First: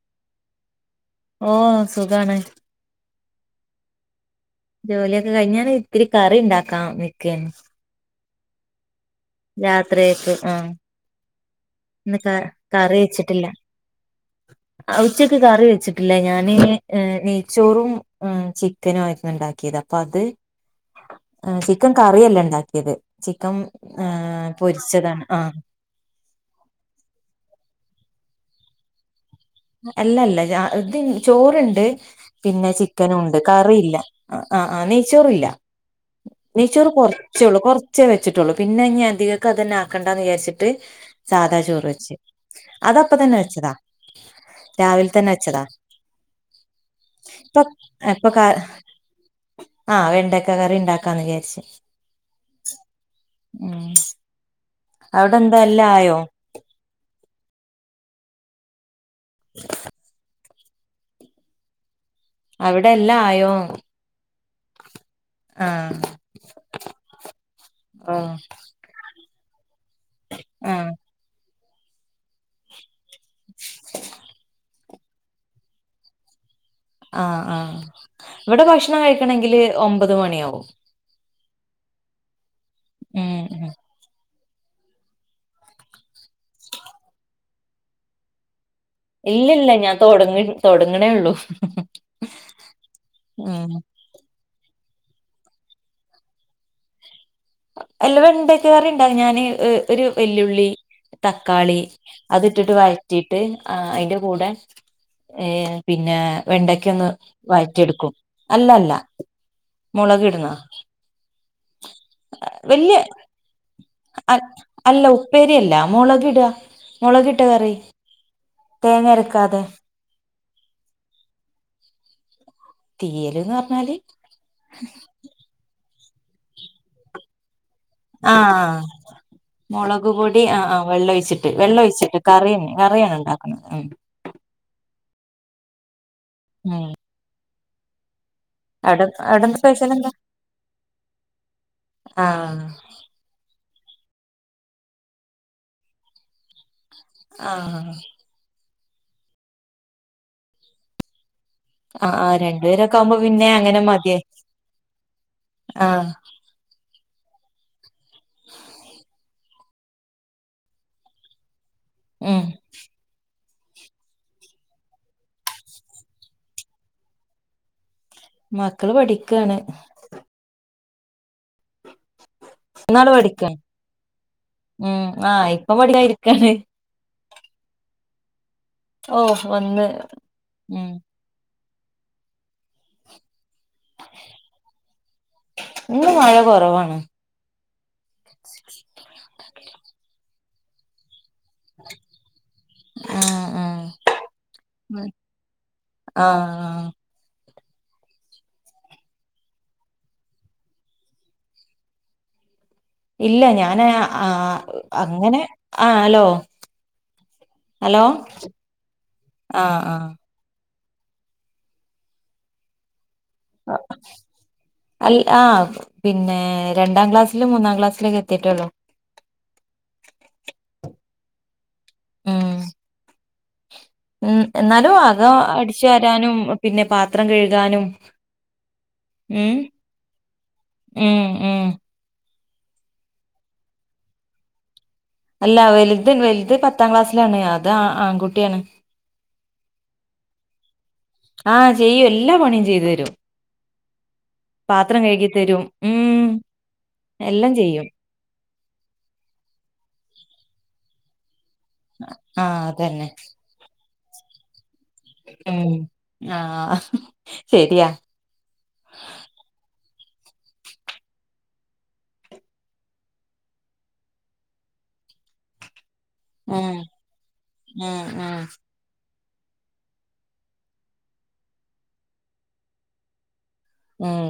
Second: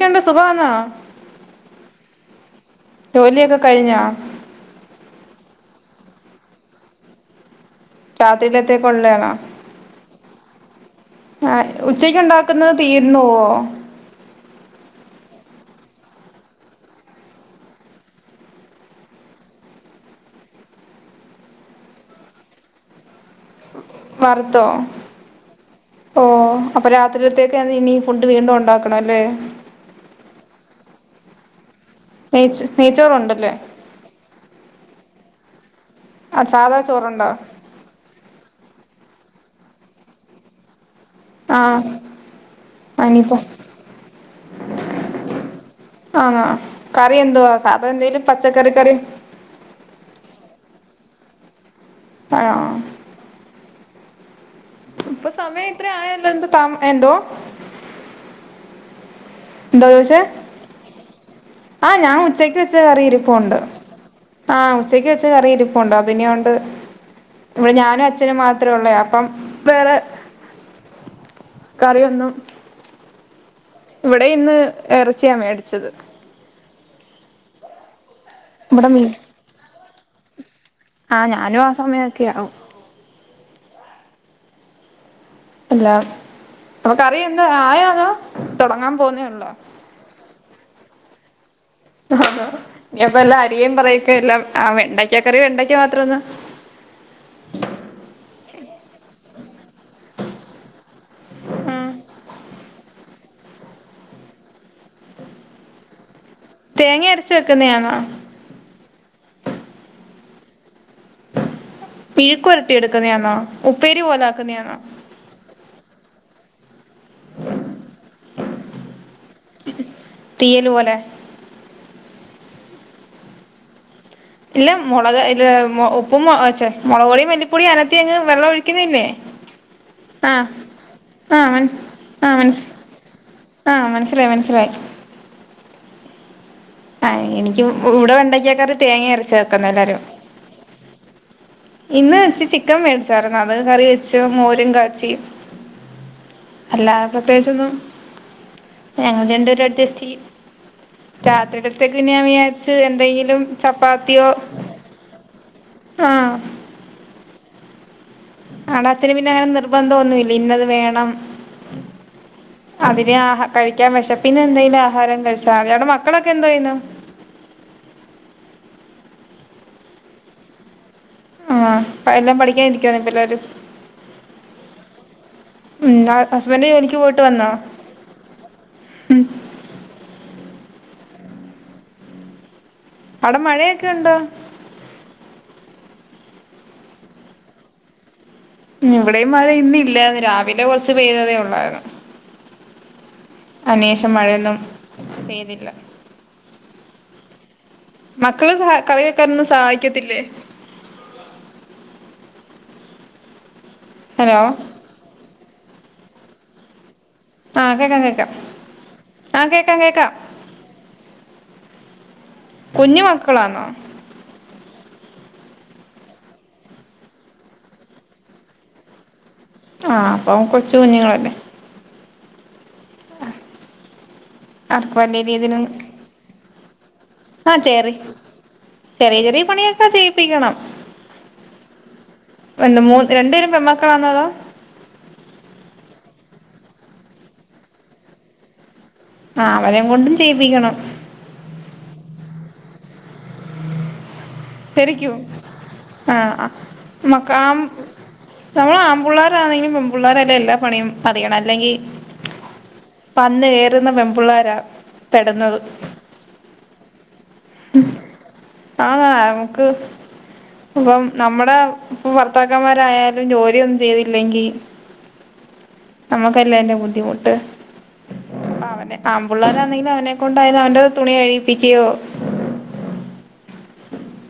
കണ്ട സുഖന്നാ ഓ സുഖണേ ജോലിയൊക്കെ കഴിഞ്ഞാ ജോലിയൊക്കെ കഴിഞ്ഞൻ ഇത്തിരി കറി ഉണ്ടാക്കാം നിക്കന്ന് [unintelligible] ലത്തെ കൊള്ളെ യാണോ യാത്രെയെക്കെ ആഹ് ആ ഉച്ചയ്ക്ക് ഇന്ന് ക ഉണ്ടാക്കുന്നത് തീർന്നോവോ? അ ഉച്ചക്ക് കറി വെച്ചിട്ടില്ല ഞാന് നെയ്ച്ചോറും ചിക്കനു ആയിരുന്നു ഇണ്ടാക്കിയേത് അപ്പൊ അത് ചിക്കൻ കറിയല്ല ഇണ്ടാക്കിയത് ചിക്കം വർത്തോ ഓ അപ്പൊ രാത്രിക്കത്തേന്ത ഇനി ഫുഡ് വീണ്ടും ഉണ്ടാക്കണം ല്ലേ? അല്ലല്ല അത് ചോറണ്ട് നെയ്ച് പിന്നെ ചിക്കനും ഉണ്ട് നെയ്ച്ചോറുണ്ടല്ലേ കറില്ല ആഹ് അഹ് നീ ചോറല്ല ആ സാധാ നീച്ചോറ് ചോറുണ്ടോ കുറച്ചേള്ളൂ കൊറച്ചേ വെച്ചിട്ടുള്ളൂ പിന്നെ ഞൻ പ്രതികൾക്ക അത്തന്നെ ആക്കണ്ട എന്ന് വിചാരിച്ചിട്ട് സാദാ ആ ചോറ് വെച്ച് അതപ്പ തന്നെ അനിയിപ്പോ വെച്ചതാ രാവിൽ തന്നെ വച്ചതാ ആണോ കറി എന്തുവാ ഇപ്പ സാധാ എന്തേലും ഇപ്പൊ ക പച്ചക്കറി കറി ആ വെണ്ടയ്ക്ക കറി ണ്ടാക്കാന്ന് വിചാരിച്ച് [unintelligible] ഉം ഇപ്പോ അവിടെ എന്താ സമയെത്ര എല്ലാം ആയോ ആയല്ലോ എന്ത് താമ് എന്തോ എന്താ പോയ്ച്ചേ? ഞാ ഉച്ചയ്ക്ക് വച്ച അവിടെ എല്ലാം ആയോ കറിയിരിപ്പുണ്ട്. ആ ഉച്ചയ്ക്ക് വെച്ച് കറി ഇരിപ്പുണ്ട് ആഹ് അതിനിയുണ്ട് ഞാനും അച്ഛനും മാത്രേ ഒള്ളേ. അ പ്പം വേറെ ആ കറിയൊന്നും എറച്ചിയാ മേടിച്ചത് ആ ആ ഇവിടെ ഭക്ഷണം കഴിക്കണെങ്കില് ഒമ്പത് മണിയാവും അലോ അ സമായൊക്കെയാവും [unintelligible] ഇല്ല അപ്പം കറിയെന്താ ആയൊ അതോ തുടങ്ങാൻ പോന്നേ ഉള്ളോ ഇല്ലില്ല ഞാൻ തൊടങ്ങിവെച്ചു തോടങ്ങണെയൊള്ളൂ [unintelligible] ഇനിയപ്പോ എല്ലാം അരിയെ ഉം പേറയിക്കെയെല്ലാം ആ വെ ണ്ടയ്ക്ക കറി വെണ്ടയ്ക്ക മാത്രവൊള്ളൊ അല്ല വെണ്ടയ്ക്ക കറിണ്ടാ ഞാനെ ഒ ഒരുവല്ല്യുള്ളി ആ തക്കാളി അതിട്ടിട്ടു വയ റ്റിട്ട് അയിന്റെ കൂടെ ഏ പിന്നെ തേങ്ങ വെണ്ടയ്ക്കങ്ങ് അരച്ച് വെക്കുന്നയാണോ വയറ്റിയെടുക്കും അല്ലല്ല മോളകിടുന്ന മെഴുക്കുവരട്ടി വല്ല്യ എടുക്കുന്നയാണോ ഉപ്പേരി പോലെ അൽ ആക്കുന്നയാണോ അല്ല ഉപ്പേരിയല്ല മുളകിടാ മുളകിട്ടക്കറി തേങ്ങരാക്കാതെ തീയലുപോലെ തീരും എന്നുപറഞ്ഞാല് ഇളം മുളക് അതില് ഉപ്പ ഉപ്പും ചേ മുളകുപൊടിയും മല്ലി ആഹ് മുളകുപൊടി ആഹ് ആഹ് ആഹ് വെള്ളമൊഴിച്ചിട്ട് മന വെള്ളമൊഴിച്ചിട്ട് ആഹ് കറി മനസ് തന്നെ കറിയാണ് ഉണ്ടാക്കുന്നത് ആഹ് ഉം. മനസ്സിലായി മനസ്സിലായി ഉം എനിക്കും എവിടേണ്ടെങ്കിൽ. ചിക്കൻ കറി അവിടെ തേങ്ങ അരച്ചാ അവിടെ വെയ്ക്കുന്നെ സ്പെഷ്യൽ എല്ലാരും. എന്താ ഇന്ന് ഇച്ചി ആഹ് ചിക്കൻ മേടിച്ചായിരുന്നു അത്. കറി വെച്ചു മോരും കാച്ചി. അല്ലാതെ പ്രത്യേകിച്ച് ആഹ് ഒന്നും. ഞങ്ങൾ രണ്ട് പേരും അഡ്ജസ്റ്റ് ചെയ്യും. രാത്രിയിലത്തേക്ക് ആഹ് ഞാൻ ആഹ് വിചാരിച്ചു രണ്ടുപേരൊക്കെ ആവുമ്പോ എന്തെങ്കിലും പിന്നെ അങ്ങനെ മതിയെ ചപ്പാത്തിയോ ആഹ്. കാണാച്ചന് പിന്നെ നിർ ബന്ധമൊന്നുമില്ല ഇന്നത് വേണും. ഉം അതിനെ ആ കഴിക്കാൻ വിശപ്പിന് എന്തെങ്കിലും ആഹാരം കഴിച്ചാൽ മതി, അയാളുടെ മക്കളൊക്കെ എന്തോ ചെയ്യുന്നു. മക്കൾ പഠിക്കാണ് ആഹ് സൈലം പഠിക്കാൻ ഇരിക്കാണോ ഇപ്പ മൂന്നാള് എല്ലാരും പഠിക്കാണ് ഉം ആഹ് ഇപ്പൊ ഉം ആഹ് പഠിക്കാനിരിക്കാണ് ഹസ്ബൻ്റ് ജോലിക്ക് പോ ട്ട് വന്നോ ഓ വന്ന് ഉം അവിടെ മഴയൊക്കെ ഉണ്ടോ ഇന്ന് മഴ കുറവാണ് ഇവിടെയും മഴ ഇന്ന് ഇല്ലായിരുന്നു രാവിലെ ലെ കുറച്ച് പെയ്ത ഉള്ളായിരുന്നു ആഹ് അതിന് ആഹ് ശേഷം മഴ ഒന്നും പെയ്തില്ല ആഹ് മക്കൾ കറി വെയ്ക്കാൻ ഒന്നും സഹായിക്കത്തില്ലേ ഇല്ല ഞാ ന് അ ഹലോ അങ്ങനെ ആഹ് ഹലോ ആഹ് കേക്കാം ഹലോ കേക്കാം ആഹ് കേക്കാം കേക്കാം കുഞ്ഞു മക്ക ളാണോ അല്ല ആഹ് രണ്ടാം ക്ലാസിലും മൂന്നാം ക്ലാസിലെക്കെ എത്തീട്ടേ ഉള്ളൂ ആഹ് അപ്പം കൊച്ചു കുഞ്ഞുങ്ങളല്ലേ ഉം ഉം എന്നാലും അവർക്ക് വലിയ അകം രീതിയിലൊന്നും അടിച്ച് വാരാനും പാത്രം ആഹ് കഴുകാനും ചേറി ചെറിയ ചെറിയ ഉം പണിയൊക്കെ ചെയ്യിപ്പിക്കണം ഉം ഉം രണ്ട് പേരും പെൺമക്കളാണോ അല്ല വലുത് പത്താം ക്ലാസ്സാണ് അത് ആൺ കുട്ടി ആണ് ആഹ് അവനേം കൊണ്ടും ചെയ്യിപ്പിക്കണം ആഹ് ചെയ്യും എല്ലാ പണികളും ചെയ്ത് തരും പാത്രം തെരക്കിയോ കഴുകി തരും ഉം ആഹ് എല്ലാം മക്കാം ചെയ്യും ഞങ്ങൾ ആമ്പുള്ളാരാണേലും പെമ്പുള്ളാരല്ലേ എല്ലാ പണിയും അറിയണേ ല്ലങ്കി ആഹ് അതന്നെ വന്നു കേറുന്ന പെണ്ണ പുള്ളാരാ ഉം ആ ആന്ന നമുക്ക് ഇപ്പം നമ്മുടെ ഭർത്താക്കന്മാരായാലും ജോലി ഒന്നു ചെയ്തില്ലങ്കി നമുക്കല്ലേ അതിന്റ ഉം ബുദ്ധിമുട്ട് ഉം ഉം അവനെ ആമ്പുള്ളാരാണെലും അവനെ കൊണ്ട് അവന്റ തുണി കഴുകിപ്പിക്കയോ ഉം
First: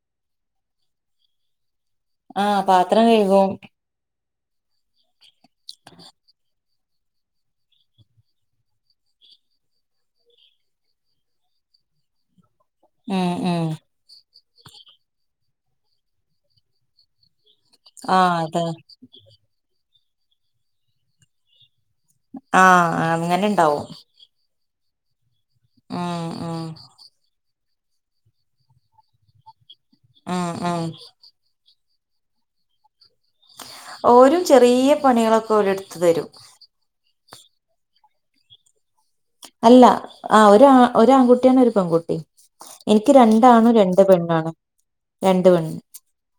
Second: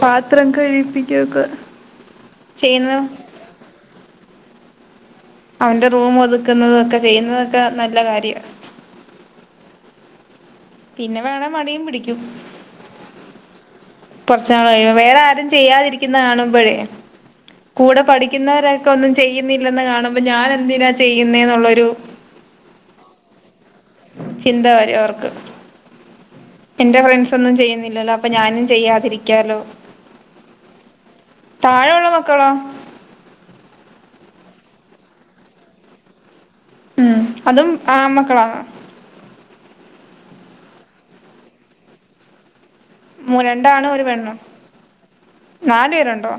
പാത്രം കഴീകിപ്പിക്ക ഒക്ക ആഹ് പാത്രം കഴുകും അവന്റ റൂം ഒതുക്കുന്നത് ചെയുന്നതൊക്കെ നല്ല കാര്യാ പിന്ന വേണേ മടിയും പിടിക്കും ഉം ഉം കൊറച്ചാളായി വേറാരും ചെയാതിരിക്കുന്ന കാണുമ്പഴേ കൂടെ ആഹ് അതെ പഠിക്കുന്നോരൊക്ക ഒന്നും ചെയുന്നില്ലന്ന് കാണു അപ്പ ഞാനെന്തിനാ ചെയ്നെന്നോള്ളോരു ആഹ് അങ്ങനിണ്ടാവും ചിന്ത വരും അവർക്ക് ഉം ഉം എൻന്റ ഫ്രണ്ട്‌സൊന്നും ചെയ് ഇല്ലല്ലോ അപ്പൊ ഞാനും ചെയ്യാതിരിക്കലോ ആഹ് ആഹ് താഴെ ഒള്ള മക്കളോ ഓരും ചെറിയ പണികളൊക്കെ ഓരെടുതെരും ഉം അതും ആൺ മക്കളാ അല്ലാ ആ ഒരാൺ കുട്ടിയാണ് ഒരു പെൺകുട്ടി എനിക്ക് മൂ രണ്ടാണും രണ്ട് ഒരു പെണ്ണും പെണ്ണാണ് നാലു പേരുണ്ടോ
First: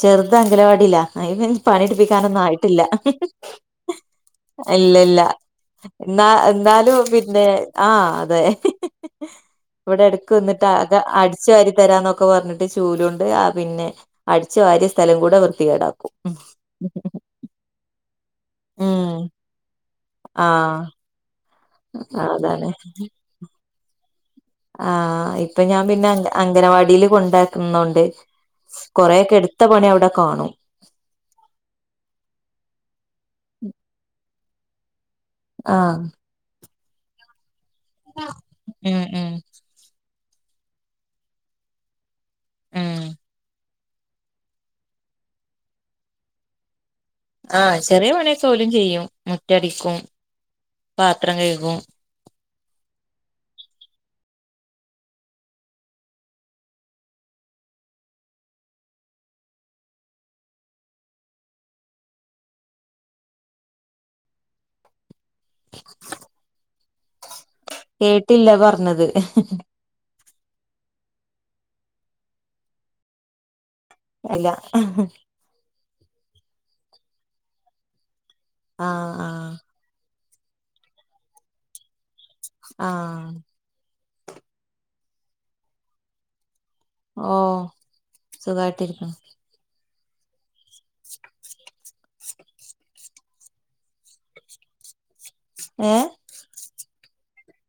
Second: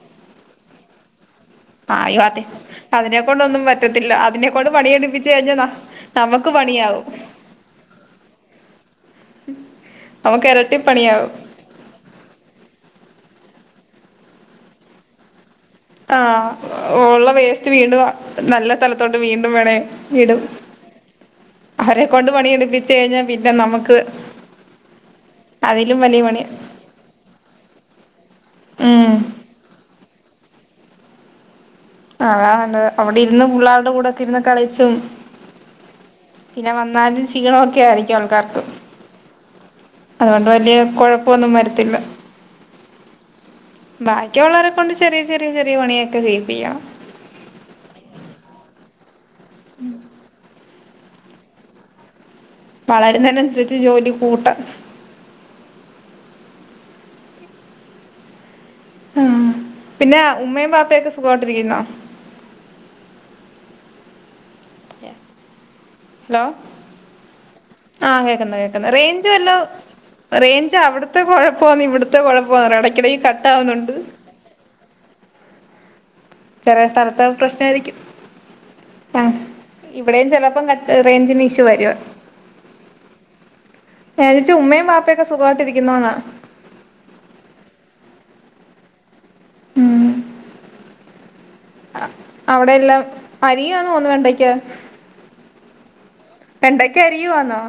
ചെറുത് അംഗനവാടിലാ [unintelligible] അതിനകൊണ്ടൊന്നും പറ്റത്തില്ല അതിനെക്കൊണ്ട് പണി ഇല്ല ഇല്ല എടുപ്പിച്ച് കഴിഞ്ഞല എന്നാ നമ്മക്ക് പ എന്നാലും പിന്നെ ആഹ് അതെ ഇവിടെടക്ക് നമുക്ക് വന്നിട്ട് എരട്ടി ആക പണിയാവും അടിച്ചു വാരിത്തെരാന്നൊക്കെ പറഞ്ഞിട്ട് ചൂലുകൊണ്ട് ആ പിന്നെ അടിച്ചുവാരിയ സ്ഥലം കൂടെ വൃ ആഹ് ഒള്ള വേസ്റ്റ് വീണ്ടും നല്ല സ്ഥലത്തോട്ടു വീണ്ടും വേണേ ആ ഹ് അവരെക്കൊണ്ട് പണി എടുപ്പിച്ചു കഴിഞ്ഞാൽ പിന്നെ നമ്മക്ക് പ്പ് ആഹ് ഇപ്പ ഞാൻ പിന്നെ അംഗനവാടി കൊണ്ടാക്കുന്നോണ്ട് ഉം കൊറേക്കേട്ത്ത പണി അവടെ കാണും അതാനല്ലത് അവടിര്ന്ന് പുള്ളാര്ടെ കൂടെക്കെര്ന്ന് കളിച്ചും ആഹ് പിന്നെവന്നാലും ഷീണം ഒക്കെ ആയിരിക്കും ആൾക്ക് ഉം ഉം അത് കൊണ്ട് വല്ല്യേ കൊഴപ്പൊന്നും വരത്തില്ല ഉം ബാക്കി ഒള്ളോരെ കോണ്ട് ചെറിയ ചെറിയ ജോലികളൊക്കെ ചെയ്യിപ്പിക്കണം ആഹ് ചെറ്യേ പണിയൊക്കെ ഓലും ചെയ്യും മുറ്റടിക്കും പാത്രം കൈകും വളര്ന്നേനൻസരിച് ജോലി കൂട്ടാ ആഹ് പിന്നെ ഉമ്മയും ബാപ്പയൊക്കെ സുഖായിട്ടിരിക്കുന്നോ? ല്ല ഹലോ ആഹ് കേട്ടില്ല കേക്ക്ന്ന് കേക്ക്ന്ന് പറഞ്ഞത് റേൻജ് വല്ലതും റേഞ്ച് അവിട്ത്തേ കൊഴപ്പാ ഇവ്ട്ത്തേ കൊഴപ്പാന്ന് അറിയത്തില്ല എടക്കെടക്ക് കട്ടാകുന്നു അല്ല ആഹ് ചെലേ സ്ഥലത്തെ പ്രശ്‌നായിരിക്കും ആഹ് ആഹ് ഇവ്ടേം ചെലപ്പം കട്ട് റേഞ്ചിന്റെ ഇശൂ വരും ആഹ് ഞാചോച്ചേ ഉമ്മേം ബാപ്പേക്കെ സുഖാട്ടിരിക്കുന്നോന്നാ ഓ സുഗായിട്ടിരിക്ക്ന്നു ഉം അവിടെ എല്ലാ അരിയാന്ന് തോന്നുന്നു വെണ്ടയ്ക്ക ഏഹ് വെണ്ടയ്ക്കാ അരിയുവാന്നൊ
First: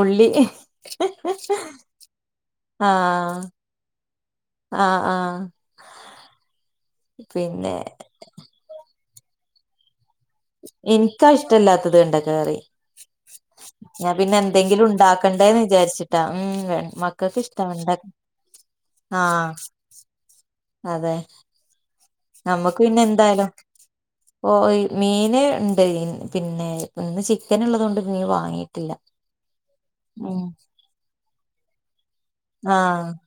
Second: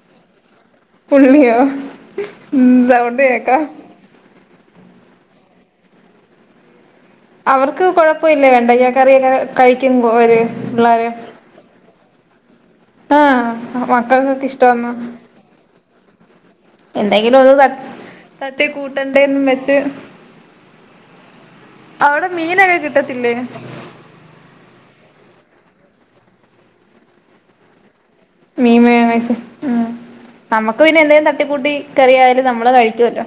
ഉള്ളി ഉള്ള്യോ ഉം സൗണ്ട് ആഹ് കേക്കാ ആഹ് ആഹ് പിന്നെ അവർക്ക് കൊഴപ്പോല്ലേ വെണ്ടയ്ക്ക കറിയൊക്കെ കഴിക്കു എനിക്കാ ഇഷ്ടല്ലാത്തത് വെണ്ടക്കക്കറി ആഹ് ഞാൻ പിന്നെ മക്കൾക്കൊക്കെ എന്തങ്കിലുണ്ടാക്കണ്ടേന്ന് വിചാരിച്ച് എന്തെങ്കിലൊന്ന് തട്ട് ആഹ് തട്ടിക്കൂട്ടണ്ടെന്നുംവച്ച് ഞമ്മക്ക് പിന്നെ എന്തായാലും ഒ മീന് ണ്ടെ പിന്നെ ചിക്കൻ ള്ളത്കൊണ്ട് മീൻ വെങ്ങായിസ് ഉം നമ്മക് പിന്നെ എന്തേലും ന്റെ കുട്ടി ന്ത്‌ കറിയാലും നമ്മൾ ആഹ് കഴിക്കലോ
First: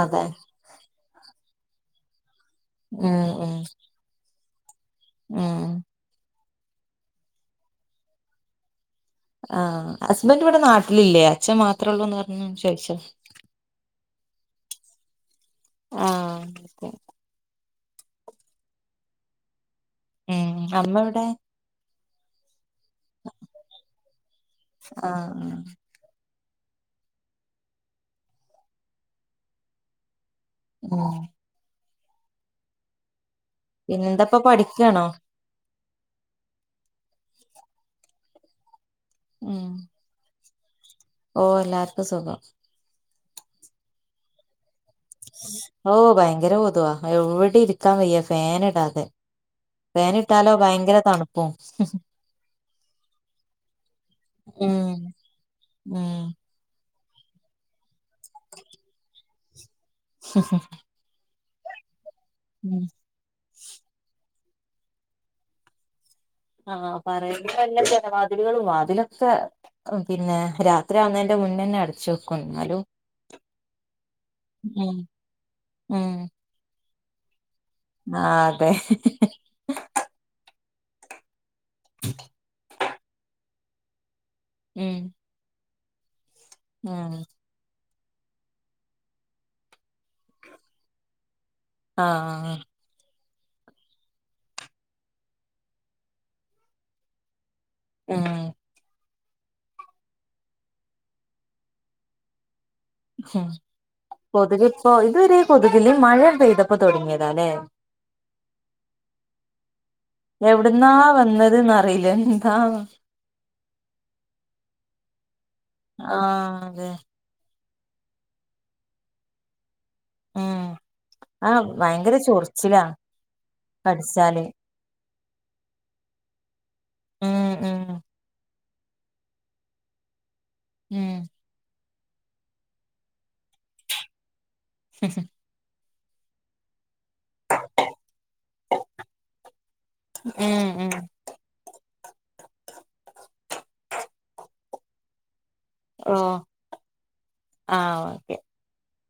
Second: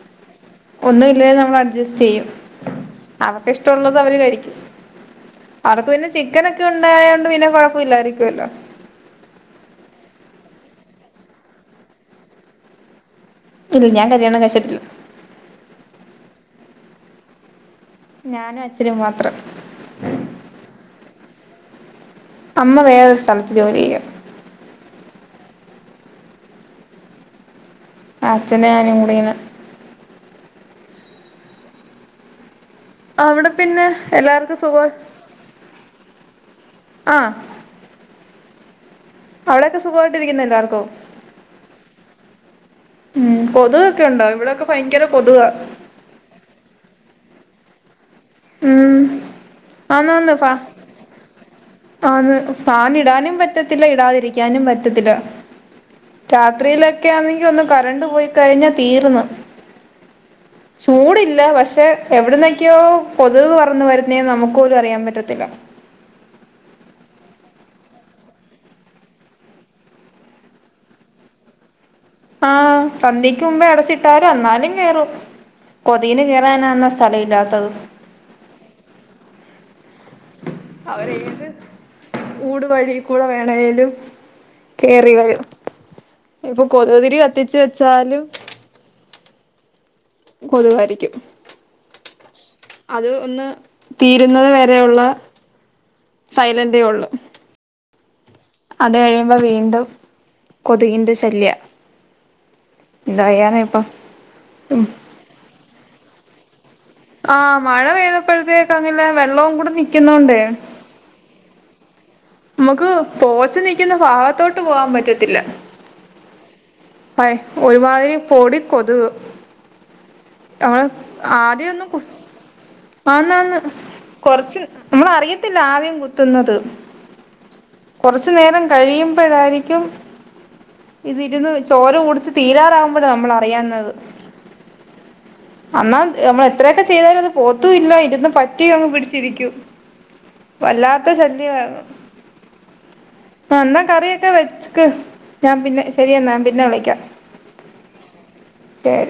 അതെ ഒന്ന് ഇതിൽ ഏതാ അഡ്ജസ്റ്റ് ചെയ്യും ഉം അവക്ക് ഉം ഇഷ്ടോള്ളത് അവര് കഴിക്കും ഉം അവക്ക് പിന്ന ചി ക്കനൊക്കെ ണ്ടായോണ്ട് പിന്ന കൊഴപ്പല്ലാരിക്കലോ ആ അസ്ബന്റ് ഇവിടെ നാട്ടിൽ ഇല്ലേ അച്ഛൻ മാത്രള്ളൂന്ന് പറഞ്ഞ് ചോയിച്ച ല്ല ഞാൻ കല്യാണം കഴിച്ട്ട് ആഹ് ഓക്കെ ഞാനും അച്ഛനും മാത്രം. ഉം. അമ്മ എവടെ? അമ്മ വേറൊരു സ്ഥലത്ത് ജോലി ചെയ്യാ ആഹ് അച്ഛനും ഞാനും കൂടെ ഇങ്ങനെ ഉം അവിടെ പിന്നെ പിന്നെന്താപ്പ എല്ലാർക്കും സുഖോ പഠിക്കാണോ ആഹ് ഉം അവിടെക്കെ സുഖായിട്ട് ഇരിക്കുന്നോ എല്ലാർ പൊ ഓ എല്ലാർക്കും സുഖം ഉം കൊതുക് ഒക്കെ ണ്ടോ ഇവിടെക്കെ ആഹ് ഭയങ്കര കൊതുകാ എവ് ടെ ഇരിക്കാൻ വയ്യ ഉം ഫാന്ടാതെ ഫാനിട്ടാലോ ഭയങ്കര തണുപ്പു അതെ ഫാനിടാനും പറ്റത്തില്ല ഇടാതിരിക്കാനും ഉം പറ്റത്തില്ല ഉം രാത്രീല് എനിക്ക്യാന്നെങ്കിഒന്ന് കറന്റ്‌ പോയിക്കഴിഞ്ഞ തീർന്ന് ചോടി ല്ല പക്ഷെ എവ്ട്ന്നൊക്കെയോ ഉം കൊതുക് വ വരുന്നേ നമുക്ക്പോലും അറിയാൻ പറ്റത്തില്ല ആ ഹ് പറയ്ന്നതല്ലേ ജനവാദില്കളും വാതിലൊക്കെ ഉം പിന്നെ രാത്രിയാവുന്നേന്റെ മുന്നെന്നെ ആഹ് സന്ധ്യക്ക്‌മുമ്പേ അടച്ചിട്ടാലു ഉം വെന്നാലുംക്കേറും കൊതുകിന് കേറാനാ സ്ഥല ഇല്ലാത്തത് ആതേ അവരേത് ഊട് വഴികൂടെ വേ ലേലും ഉം കേറിവയോ ഇപ്പ കൊതുക് ഉം തിരി കത്തിച്ചുവെ ച്ചാലും കൊതുകായിരിക്കും. ആഹ് ആഹ് അ ത് ഒന്ന് തീരുന്നത് വരെയുള്ള സൈലൻ്റെ ഒള്ള്. ഇം അത് കഴിയുമ്പ വീണ്ടും കൊതുകിൻ്റെ ശല്യാ ഇം കൊതുക് ഇപ്പോ ഇതുവരെ കൊതുകില് മഴ പെയ്ത ആ മഴ പെയ്തപ്പഴത്തേക്കും അങ്ങ് ഇല്ല വെള്ളവും കൂടി നിക്കുന്നോണ്ടെ വെയിലാണ് നമുക്ക് പോച്ച നിക്കുന്ന ഭാഗത്തോട്ട് പോകാൻ പറ്റൂല ഇല്ലാ ആഹ് അതെ ഒരുമാതിരി പൊടി കൊതുക് ഉം ആ ആഹ് ആദ്യമെന്നും കു ഭയങ്കര ചൊറിച്ചിലാ ആന്നാണു് കടിച്ചാല് കുറച്ച് നമ്മള് അറിയത് [unintelligible] ആദ്യം കുത്തുന്നത് ഉം ഉം കഴിയുമ്പോഴായിരിക്കും ഇത് ഉം ഇരുന്ന് ചോര കുടിച്ച് തീരാറാകുമ്പോഴാണ് നമ്മളറിയുന്നത് ഹു ഹും എന്നാൽ നമ്മൾ എത്രയെക്കെ തട്ടിയാലും പോത്തതും ഇല്ല ഇരുന്ന് പറ്റിയങ്ങ് പിടിച്ചിരിക്കും ഉം ഉം എന്നാ കറിയെക്കെ വെചു ക്കു എന്നാ പിന്നെ ശരി എന്നാ ഞാൻ പിന്നെ വിളിക്കാം ആഹാ ഓക്കെ ശരി